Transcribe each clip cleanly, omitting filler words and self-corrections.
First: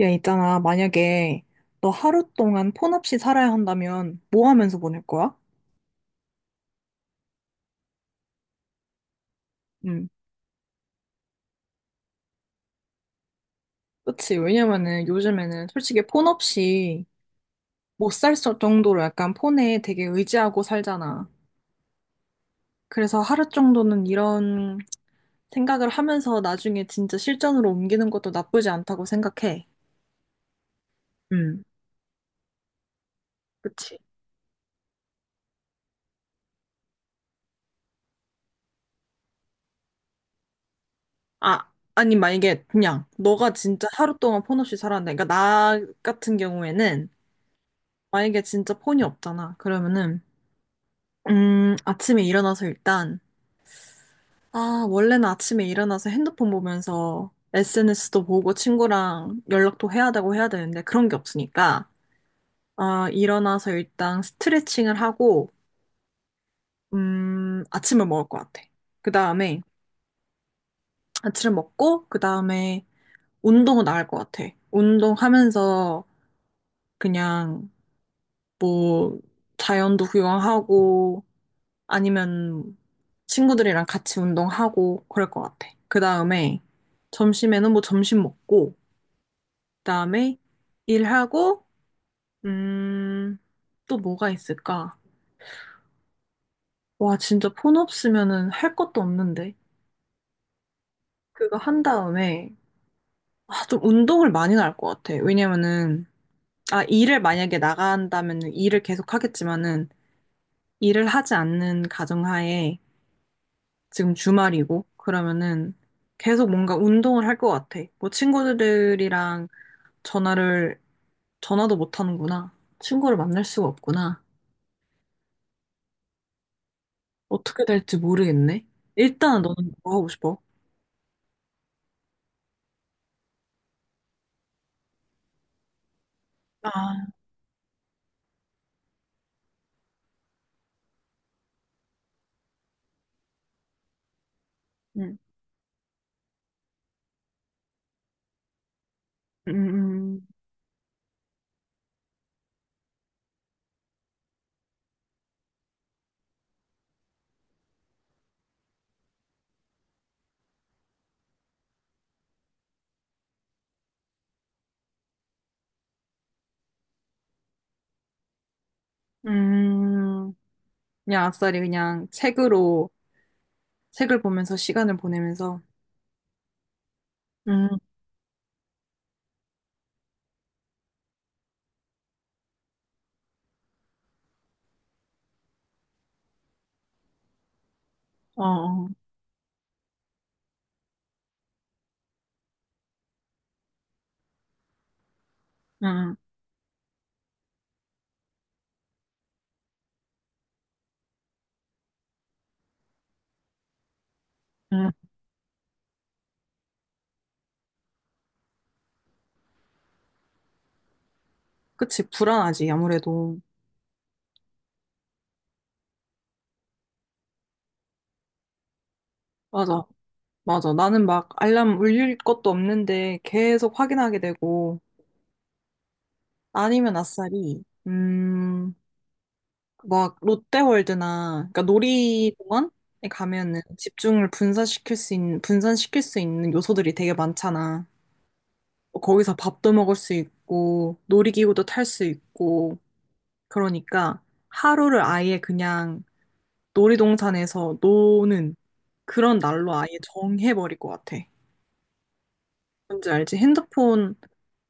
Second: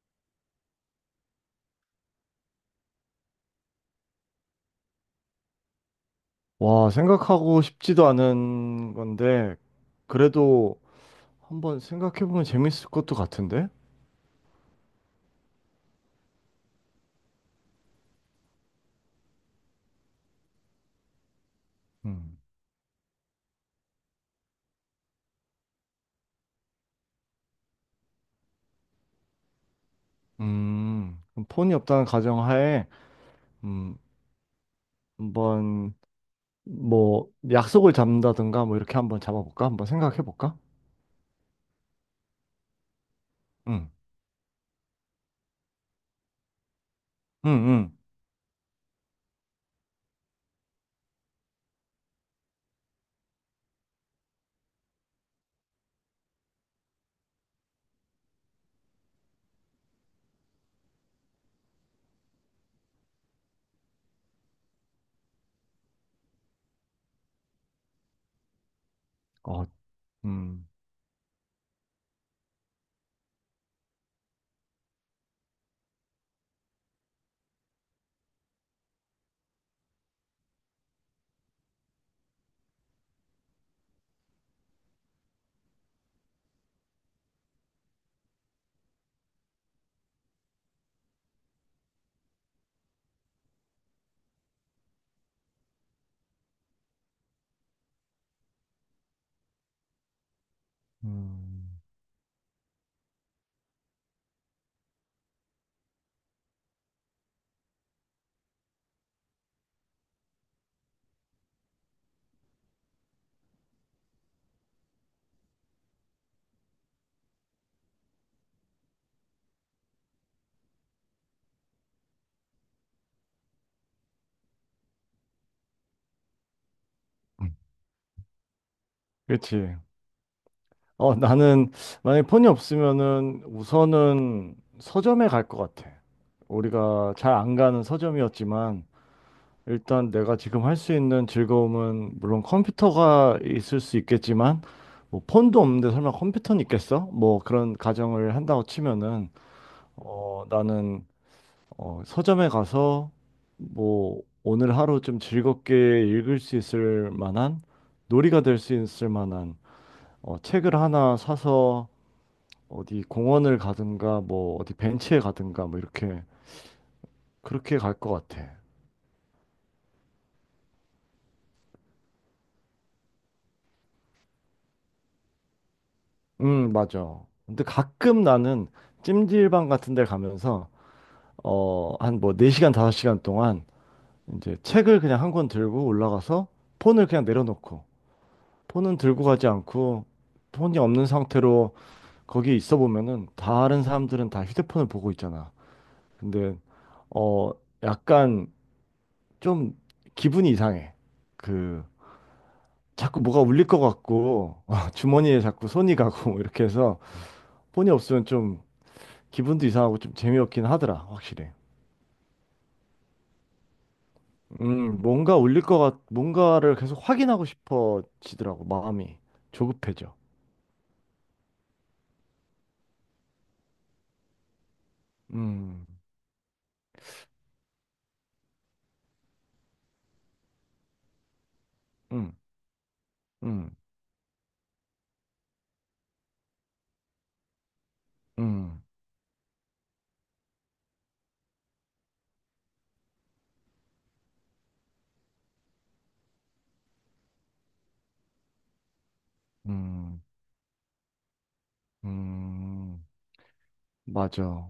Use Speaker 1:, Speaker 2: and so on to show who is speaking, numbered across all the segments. Speaker 1: 야, 있잖아. 만약에 너 하루 동안 폰 없이 살아야 한다면 뭐 하면서 보낼 거야?
Speaker 2: 와, 생각하고 싶지도 않은 건데,
Speaker 1: 응.
Speaker 2: 그래도 한번 생각해보면 재밌을 것도 같은데?
Speaker 1: 그치. 왜냐면은 요즘에는 솔직히 폰 없이 못 살 정도로 약간 폰에 되게 의지하고 살잖아.
Speaker 2: 음,
Speaker 1: 그래서 하루 정도는 이런 생각을 하면서 나중에 진짜 실전으로 옮기는 것도 나쁘지 않다고 생각해.
Speaker 2: 그럼
Speaker 1: 응.
Speaker 2: 폰이 없다는 가정하에, 음,
Speaker 1: 그치.
Speaker 2: 한번, 뭐, 약속을 잡는다든가, 뭐, 이렇게 한번 잡아볼까? 한번 생각해볼까?
Speaker 1: 아, 아니, 만약에 그냥 너가 진짜
Speaker 2: 응,
Speaker 1: 하루 동안 폰 없이 살았는데, 그러니까 나 같은 경우에는
Speaker 2: 응, 응.
Speaker 1: 만약에 진짜 폰이 없잖아. 그러면은 아침에 일어나서 일단, 아, 원래는 아침에 일어나서 핸드폰 보면서 SNS도 보고 친구랑 연락도 해야 되고 해야 되는데 그런 게 없으니까, 아, 일어나서 일단 스트레칭을 하고, 아침을 먹을 것 같아. 그 다음에
Speaker 2: 어, 음,
Speaker 1: 아침을 먹고, 그 다음에 운동은 나갈 것 같아. 운동하면서 그냥 뭐 자연도 구경하고, 아니면 친구들이랑 같이 운동하고 그럴 것 같아. 그 다음에 점심에는 뭐 점심 먹고, 그 다음에 일하고, 음, 또 뭐가 있을까? 와, 진짜 폰 없으면은 할 것도 없는데. 그거
Speaker 2: 음.
Speaker 1: 한 다음에, 아, 좀 운동을 많이 할 것 같아. 왜냐면은, 아, 일을 만약에 나간다면 일을 계속 하겠지만은, 일을 하지 않는 가정하에 지금 주말이고, 그러면은 계속 뭔가 운동을 할 것 같아. 뭐 친구들이랑 전화를, 전화도 못 하는구나. 친구를 만날 수가 없구나.
Speaker 2: 음.
Speaker 1: 어떻게 될지 모르겠네. 일단 너는
Speaker 2: 그렇지.
Speaker 1: 뭐 하고 싶어?
Speaker 2: 어, 나는, 만약에 폰이 없으면은, 우선은 서점에 갈 것 같아. 우리가
Speaker 1: 아.
Speaker 2: 잘 안 가는 서점이었지만, 일단 내가 지금 할 수 있는 즐거움은 물론 컴퓨터가 있을 수 있겠지만,
Speaker 1: 음.
Speaker 2: 뭐 폰도 없는데 설마 컴퓨터는 있겠어? 뭐 그런 가정을 한다고 치면은,
Speaker 1: 음.
Speaker 2: 나는 서점에 가서 뭐 오늘 하루 좀 즐겁게 읽을 수 있을 만한, 놀이가 될 수 있을 만한 책을 하나 사서 어디 공원을 가든가, 뭐 어디 벤치에 가든가, 뭐 이렇게 그렇게 갈 것 같아.
Speaker 1: 음. 음. 그냥 아싸리 그냥 책으로, 책을 보면서 시간을 보내면서.
Speaker 2: 맞아. 근데
Speaker 1: 음.
Speaker 2: 가끔 나는 찜질방 같은 데 가면서, 한 뭐 4시간, 5시간 동안 이제 책을 그냥 1권 들고 올라가서 폰을 그냥 내려놓고,
Speaker 1: 어, 어.
Speaker 2: 폰은 들고 가지 않고, 폰이 없는 상태로 거기 있어 보면은 다른 사람들은 다 휴대폰을 보고 있잖아.
Speaker 1: 음.
Speaker 2: 근데, 어, 약간 좀 기분이 이상해. 그, 자꾸 뭐가 울릴 것 같고,
Speaker 1: 음.
Speaker 2: 주머니에 자꾸 손이 가고, 이렇게 해서 폰이 없으면 좀 기분도 이상하고 좀 재미없긴 하더라, 확실히.
Speaker 1: 그치, 불안하지, 아무래도.
Speaker 2: 뭔가 울릴 것 같, 뭔가를 계속 확인하고 싶어지더라고, 마음이.
Speaker 1: 맞아.
Speaker 2: 조급해져.
Speaker 1: 맞아. 나는 막 알람 울릴 것도 없는데 계속 확인하게 되고
Speaker 2: 음,
Speaker 1: 아니면 아싸리 막 롯데월드나 그러니까
Speaker 2: 음,
Speaker 1: 놀이공원에 가면은
Speaker 2: 음,
Speaker 1: 집중을 분산시킬 수 있는 분산시킬 수 있는 요소들이 되게 많잖아.
Speaker 2: 음,
Speaker 1: 뭐 거기서 밥도 먹을 수 있고 놀이기구도 탈 수 있고 그러니까 하루를 아예 그냥 놀이동산에서 노는 그런 날로 아예
Speaker 2: 음,
Speaker 1: 정해버릴 것 같아.
Speaker 2: 음,
Speaker 1: 뭔지 알지? 핸드폰.
Speaker 2: 맞아.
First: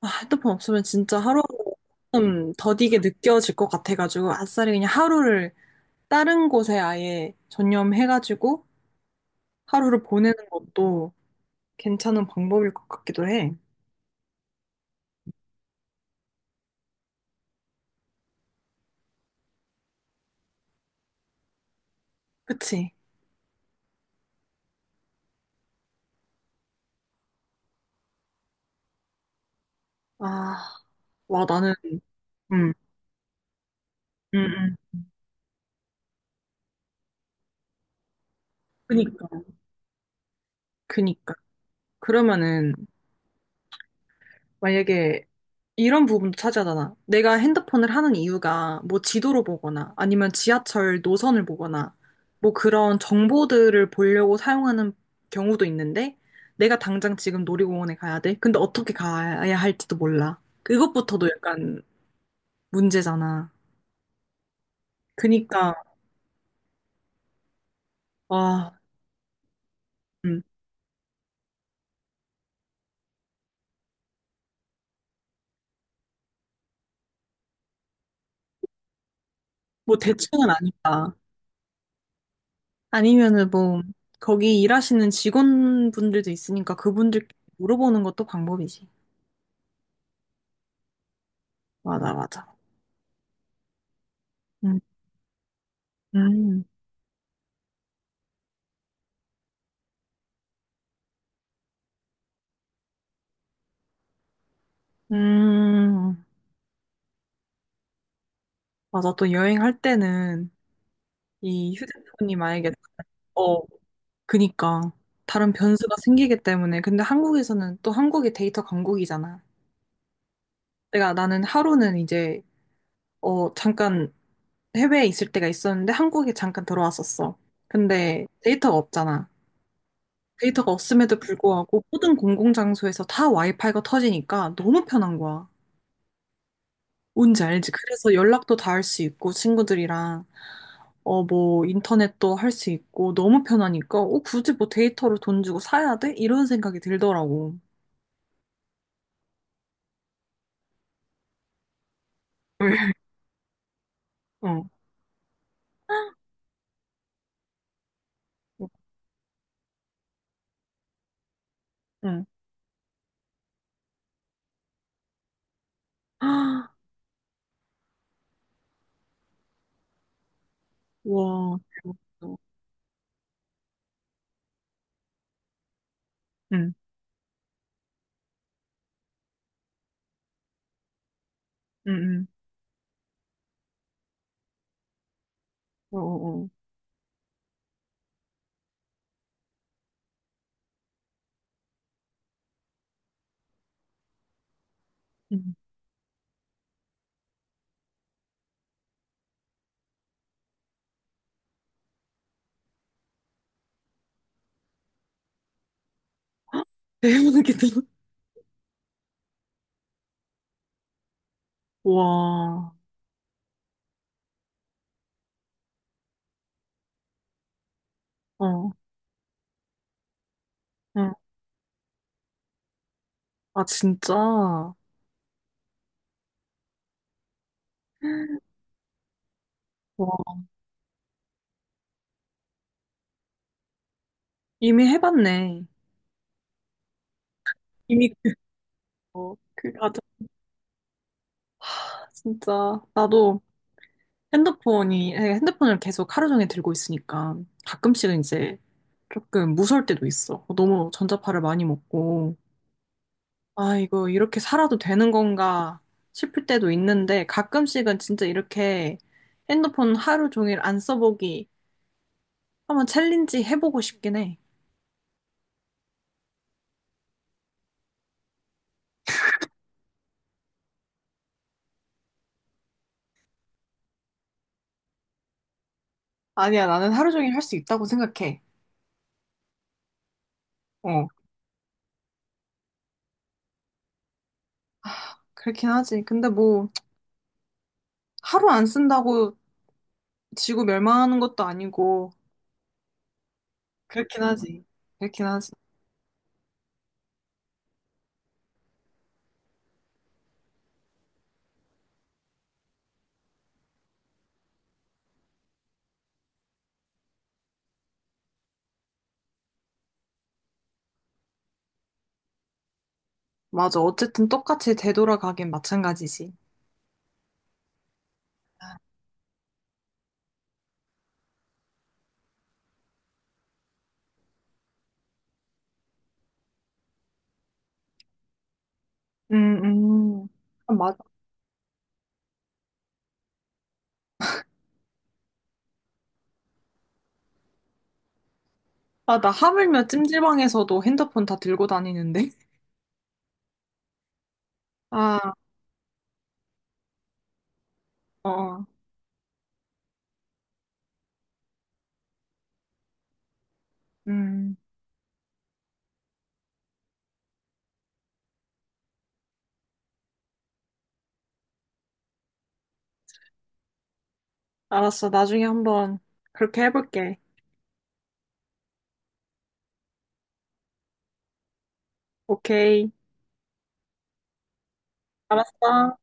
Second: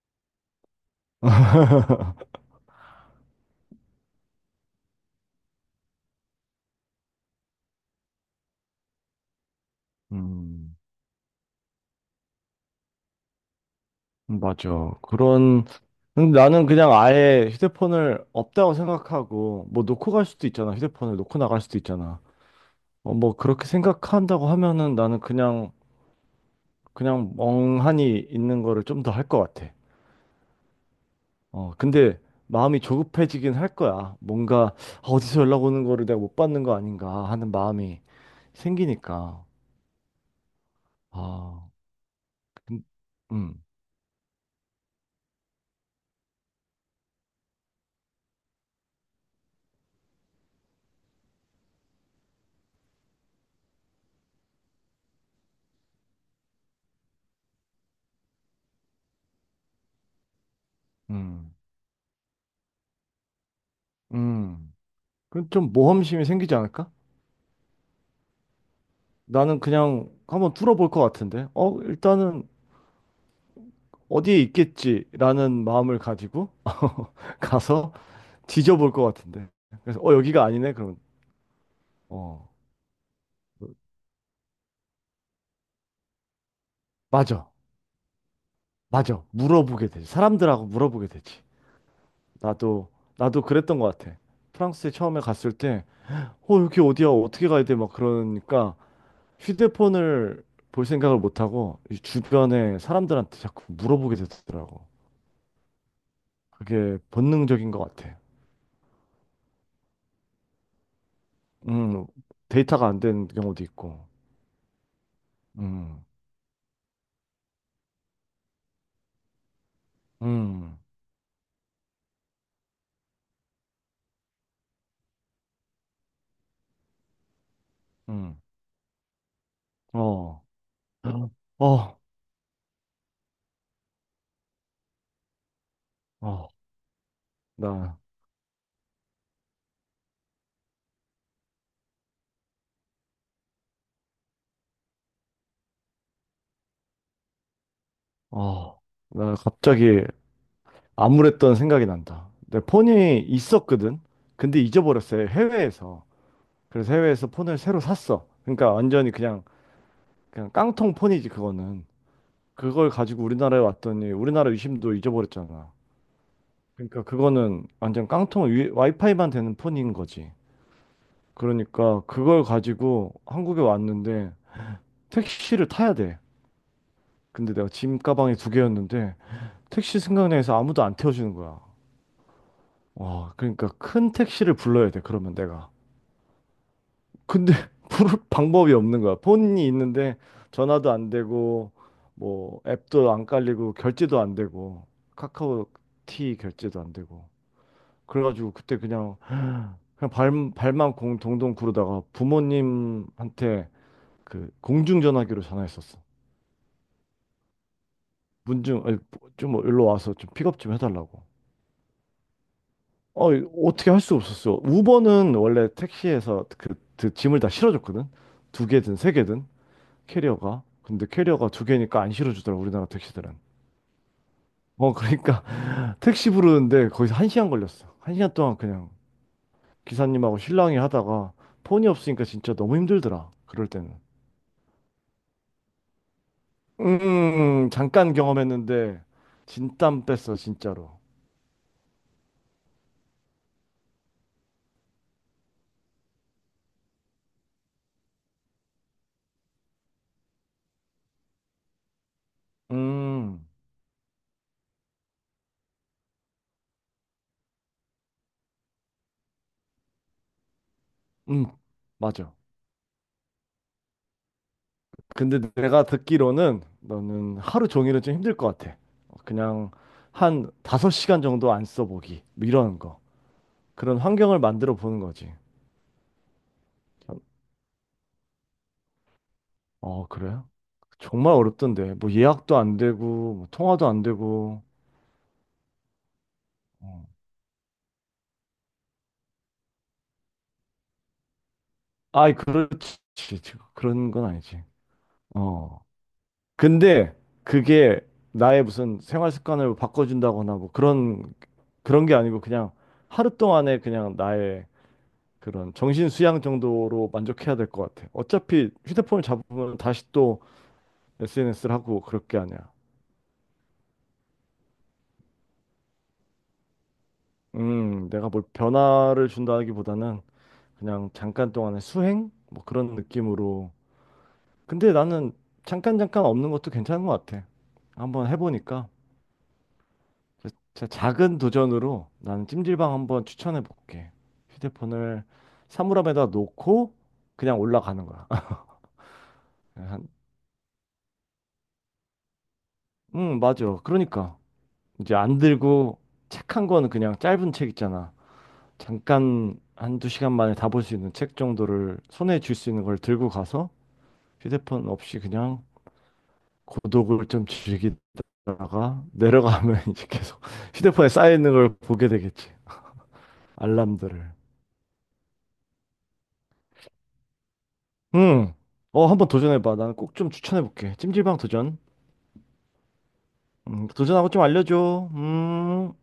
Speaker 1: 아, 핸드폰 없으면 진짜 하루 좀 더디게 느껴질 것 같아가지고 아싸리 그냥 하루를 다른 곳에 아예 전념해가지고 하루를 보내는
Speaker 2: 음,
Speaker 1: 것도 괜찮은 방법일 것 같기도 해.
Speaker 2: 맞아. 그런, 근데 나는 그냥 아예 휴대폰을 없다고 생각하고, 뭐 놓고 갈 수도 있잖아. 휴대폰을 놓고 나갈 수도 있잖아.
Speaker 1: 그치?
Speaker 2: 어, 뭐 그렇게 생각한다고 하면은 나는 그냥, 그냥 멍하니 있는 거를 좀 더 할 것 같아.
Speaker 1: 아, 와
Speaker 2: 어,
Speaker 1: 나는.
Speaker 2: 근데
Speaker 1: 음.
Speaker 2: 마음이 조급해지긴 할 거야.
Speaker 1: 음.
Speaker 2: 뭔가,
Speaker 1: 음.
Speaker 2: 아, 어디서 연락 오는 거를 내가 못 받는 거 아닌가 하는 마음이
Speaker 1: 그니까,
Speaker 2: 생기니까.
Speaker 1: 그니까.
Speaker 2: 아,
Speaker 1: 그러면은
Speaker 2: 근- 음,
Speaker 1: 만약에 이런 부분도 차지하잖아. 내가 핸드폰을 하는 이유가 뭐 지도로 보거나 아니면 지하철 노선을 보거나 뭐 그런 정보들을 보려고 사용하는 경우도 있는데 내가 당장 지금 놀이공원에 가야 돼. 근데 어떻게 가야 할지도 몰라. 그것부터도
Speaker 2: 음,
Speaker 1: 약간 문제잖아.
Speaker 2: 음. 그럼 좀
Speaker 1: 그니까.
Speaker 2: 모험심이 생기지 않을까?
Speaker 1: 와.
Speaker 2: 나는 그냥
Speaker 1: 음.
Speaker 2: 한번 뚫어볼 것 같은데. 어, 일단은 어디에 있겠지라는 마음을 가지고 가서 뒤져볼 것 같은데.
Speaker 1: 뭐
Speaker 2: 그래서 여기가
Speaker 1: 대충은
Speaker 2: 아니네? 그러면
Speaker 1: 아니다.
Speaker 2: 어,
Speaker 1: 아니면은 뭐 거기 일하시는 직원분들도 있으니까 그분들께
Speaker 2: 맞아,
Speaker 1: 물어보는 것도 방법이지.
Speaker 2: 맞아. 물어보게 되지. 사람들하고 물어보게 되지.
Speaker 1: 맞아, 맞아.
Speaker 2: 나도 나도 그랬던 것 같아.
Speaker 1: 음.
Speaker 2: 프랑스에 처음에 갔을 때, 어
Speaker 1: 음.
Speaker 2: 여기 어디야, 어떻게 가야 돼, 막 그러니까 휴대폰을 볼 생각을 못 하고 이 주변에 사람들한테 자꾸 물어보게 되더라고.
Speaker 1: 음.
Speaker 2: 그게 본능적인 것 같아.
Speaker 1: 맞아. 또 여행할 때는 이
Speaker 2: 음
Speaker 1: 휴대폰이 만약에,
Speaker 2: 데이터가 안 되는
Speaker 1: 어,
Speaker 2: 경우도 있고.
Speaker 1: 그니까. 다른 변수가
Speaker 2: 음
Speaker 1: 생기기 때문에. 근데 한국에서는 또 한국이 데이터 강국이잖아.
Speaker 2: 음
Speaker 1: 내가 나는 하루는 이제, 어, 잠깐 해외에 있을 때가 있었는데 한국에 잠깐 들어왔었어. 근데
Speaker 2: 음
Speaker 1: 데이터가 없잖아.
Speaker 2: 어
Speaker 1: 데이터가 없음에도
Speaker 2: 어
Speaker 1: 불구하고 모든 공공장소에서 다 와이파이가 터지니까 너무 편한 거야.
Speaker 2: 어
Speaker 1: 뭔지 알지?
Speaker 2: 나
Speaker 1: 그래서 연락도 다 할 수 있고, 친구들이랑, 어, 뭐, 인터넷도 할 수 있고, 너무 편하니까, 어, 굳이 뭐 데이터를 돈 주고 사야 돼? 이런 생각이 들더라고.
Speaker 2: 어 나 갑자기 암울했던 생각이 난다. 내 폰이 있었거든. 근데
Speaker 1: 어.
Speaker 2: 잊어버렸어요, 해외에서. 그래서 해외에서 폰을 새로 샀어. 그러니까 완전히 그냥, 그냥 깡통 폰이지 그거는.
Speaker 1: 응.
Speaker 2: 그걸 가지고 우리나라에 왔더니 우리나라 유심도 잊어버렸잖아. 그러니까 그거는 완전 깡통 와이파이만 되는 폰인 거지.
Speaker 1: 와,
Speaker 2: 그러니까
Speaker 1: 대박이다.
Speaker 2: 그걸 가지고 한국에 왔는데 택시를 타야 돼.
Speaker 1: 응,
Speaker 2: 근데 내가 짐 가방이 두 개였는데 택시 생각나서 아무도 안 태워주는 거야.
Speaker 1: 응, 응.
Speaker 2: 와, 그러니까 큰 택시를 불러야 돼, 그러면 내가.
Speaker 1: 어, 어, 어.
Speaker 2: 근데 부를 방법이 없는 거야. 폰이 있는데 전화도 안 되고, 뭐 앱도 안 깔리고, 결제도 안 되고,
Speaker 1: 응.
Speaker 2: 카카오티 결제도 안 되고. 그래가지고 그때 그냥, 그냥 발만 공 동동 구르다가 부모님한테 그 공중전화기로 전화했었어.
Speaker 1: 대박이다.
Speaker 2: 문중, 아니, 좀 일로 와서 좀 픽업 좀 해달라고.
Speaker 1: 와.
Speaker 2: 어, 어떻게 할 수 없었어. 우버는 원래 택시에서 그 짐을 다 실어줬거든. 두
Speaker 1: 어.
Speaker 2: 개든 세 개든 캐리어가. 근데
Speaker 1: 응.
Speaker 2: 캐리어가 두 개니까 안 실어주더라, 우리나라 택시들은.
Speaker 1: 아, 진짜. 와.
Speaker 2: 그러니까 택시 부르는데 거기서 1시간 걸렸어. 1시간 동안 그냥 기사님하고 실랑이 하다가 폰이 없으니까 진짜 너무 힘들더라, 그럴 때는.
Speaker 1: 이미 해봤네.
Speaker 2: 잠깐
Speaker 1: 이미, 그,
Speaker 2: 경험했는데
Speaker 1: 어, 그, 맞아.
Speaker 2: 진땀 뺐어, 진짜로.
Speaker 1: 진짜. 나도. 핸드폰이, 예, 핸드폰을 계속 하루 종일 들고 있으니까 가끔씩은 이제 조금 무서울 때도 있어. 너무 전자파를 많이 먹고,
Speaker 2: 음,
Speaker 1: 아, 이거 이렇게 살아도 되는 건가 싶을 때도 있는데 가끔씩은 진짜 이렇게 핸드폰 하루 종일 안
Speaker 2: 음,
Speaker 1: 써보기
Speaker 2: 맞아.
Speaker 1: 한번 챌린지 해보고 싶긴 해.
Speaker 2: 근데 내가 듣기로는 너는 하루 종일은 좀 힘들 것 같아. 그냥 한 5시간 정도 안 써보기, 뭐 이런 거. 그런 환경을 만들어 보는 거지.
Speaker 1: 아니야, 나는 하루 종일 할 수 있다고 생각해.
Speaker 2: 어, 그래?
Speaker 1: 어,
Speaker 2: 정말 어렵던데. 뭐 예약도 안 되고, 뭐 통화도 안 되고.
Speaker 1: 그렇긴 하지. 근데 뭐
Speaker 2: 어.
Speaker 1: 하루 안 쓴다고 지구 멸망하는 것도 아니고,
Speaker 2: 아이, 그렇지. 그런
Speaker 1: 그렇긴
Speaker 2: 건 아니지.
Speaker 1: 하지. 그렇긴 하지.
Speaker 2: 어. 근데 그게 나의 무슨 생활 습관을 바꿔준다거나 뭐 그런, 그런 게 아니고 그냥 하루 동안에 그냥 나의 그런 정신 수양 정도로 만족해야 될 것 같아. 어차피 휴대폰을 잡으면 다시 또 SNS를 하고 그럴 게 아니야.
Speaker 1: 맞아. 어쨌든 똑같이 되돌아가긴 마찬가지지.
Speaker 2: 내가 뭘 변화를 준다기보다는 그냥 잠깐 동안의 수행? 뭐 그런 느낌으로. 근데 나는 잠깐 잠깐 없는 것도 괜찮은 것 같아, 한번 해보니까.
Speaker 1: 음, 음.
Speaker 2: 그래서
Speaker 1: 아,
Speaker 2: 진짜
Speaker 1: 맞아.
Speaker 2: 작은 도전으로 나는 찜질방 한번 추천해 볼게. 휴대폰을 사물함에다 놓고 그냥 올라가는 거야.
Speaker 1: 아, 나 하물며
Speaker 2: 한,
Speaker 1: 찜질방에서도 핸드폰 다 들고 다니는데.
Speaker 2: 응, 맞아. 그러니까. 이제
Speaker 1: 아,
Speaker 2: 안 들고 책 1권, 그냥 짧은 책 있잖아.
Speaker 1: 어, 어.
Speaker 2: 잠깐 한두 시간 만에 다 볼 수 있는 책 정도를, 손에 쥘 수 있는 걸 들고 가서
Speaker 1: 음.
Speaker 2: 휴대폰 없이 그냥 고독을 좀 즐기다가 내려가면 이제 계속 휴대폰에 쌓여있는 걸 보게 되겠지, 알람들을.
Speaker 1: 알았어. 나중에 한번 그렇게 해볼게.
Speaker 2: 음. 어, 한번 도전해봐. 나는 꼭 좀 추천해볼게, 찜질방 도전.
Speaker 1: 오케이.
Speaker 2: 도전하고 좀 알려줘.
Speaker 1: 알았어.
Speaker 2: 음.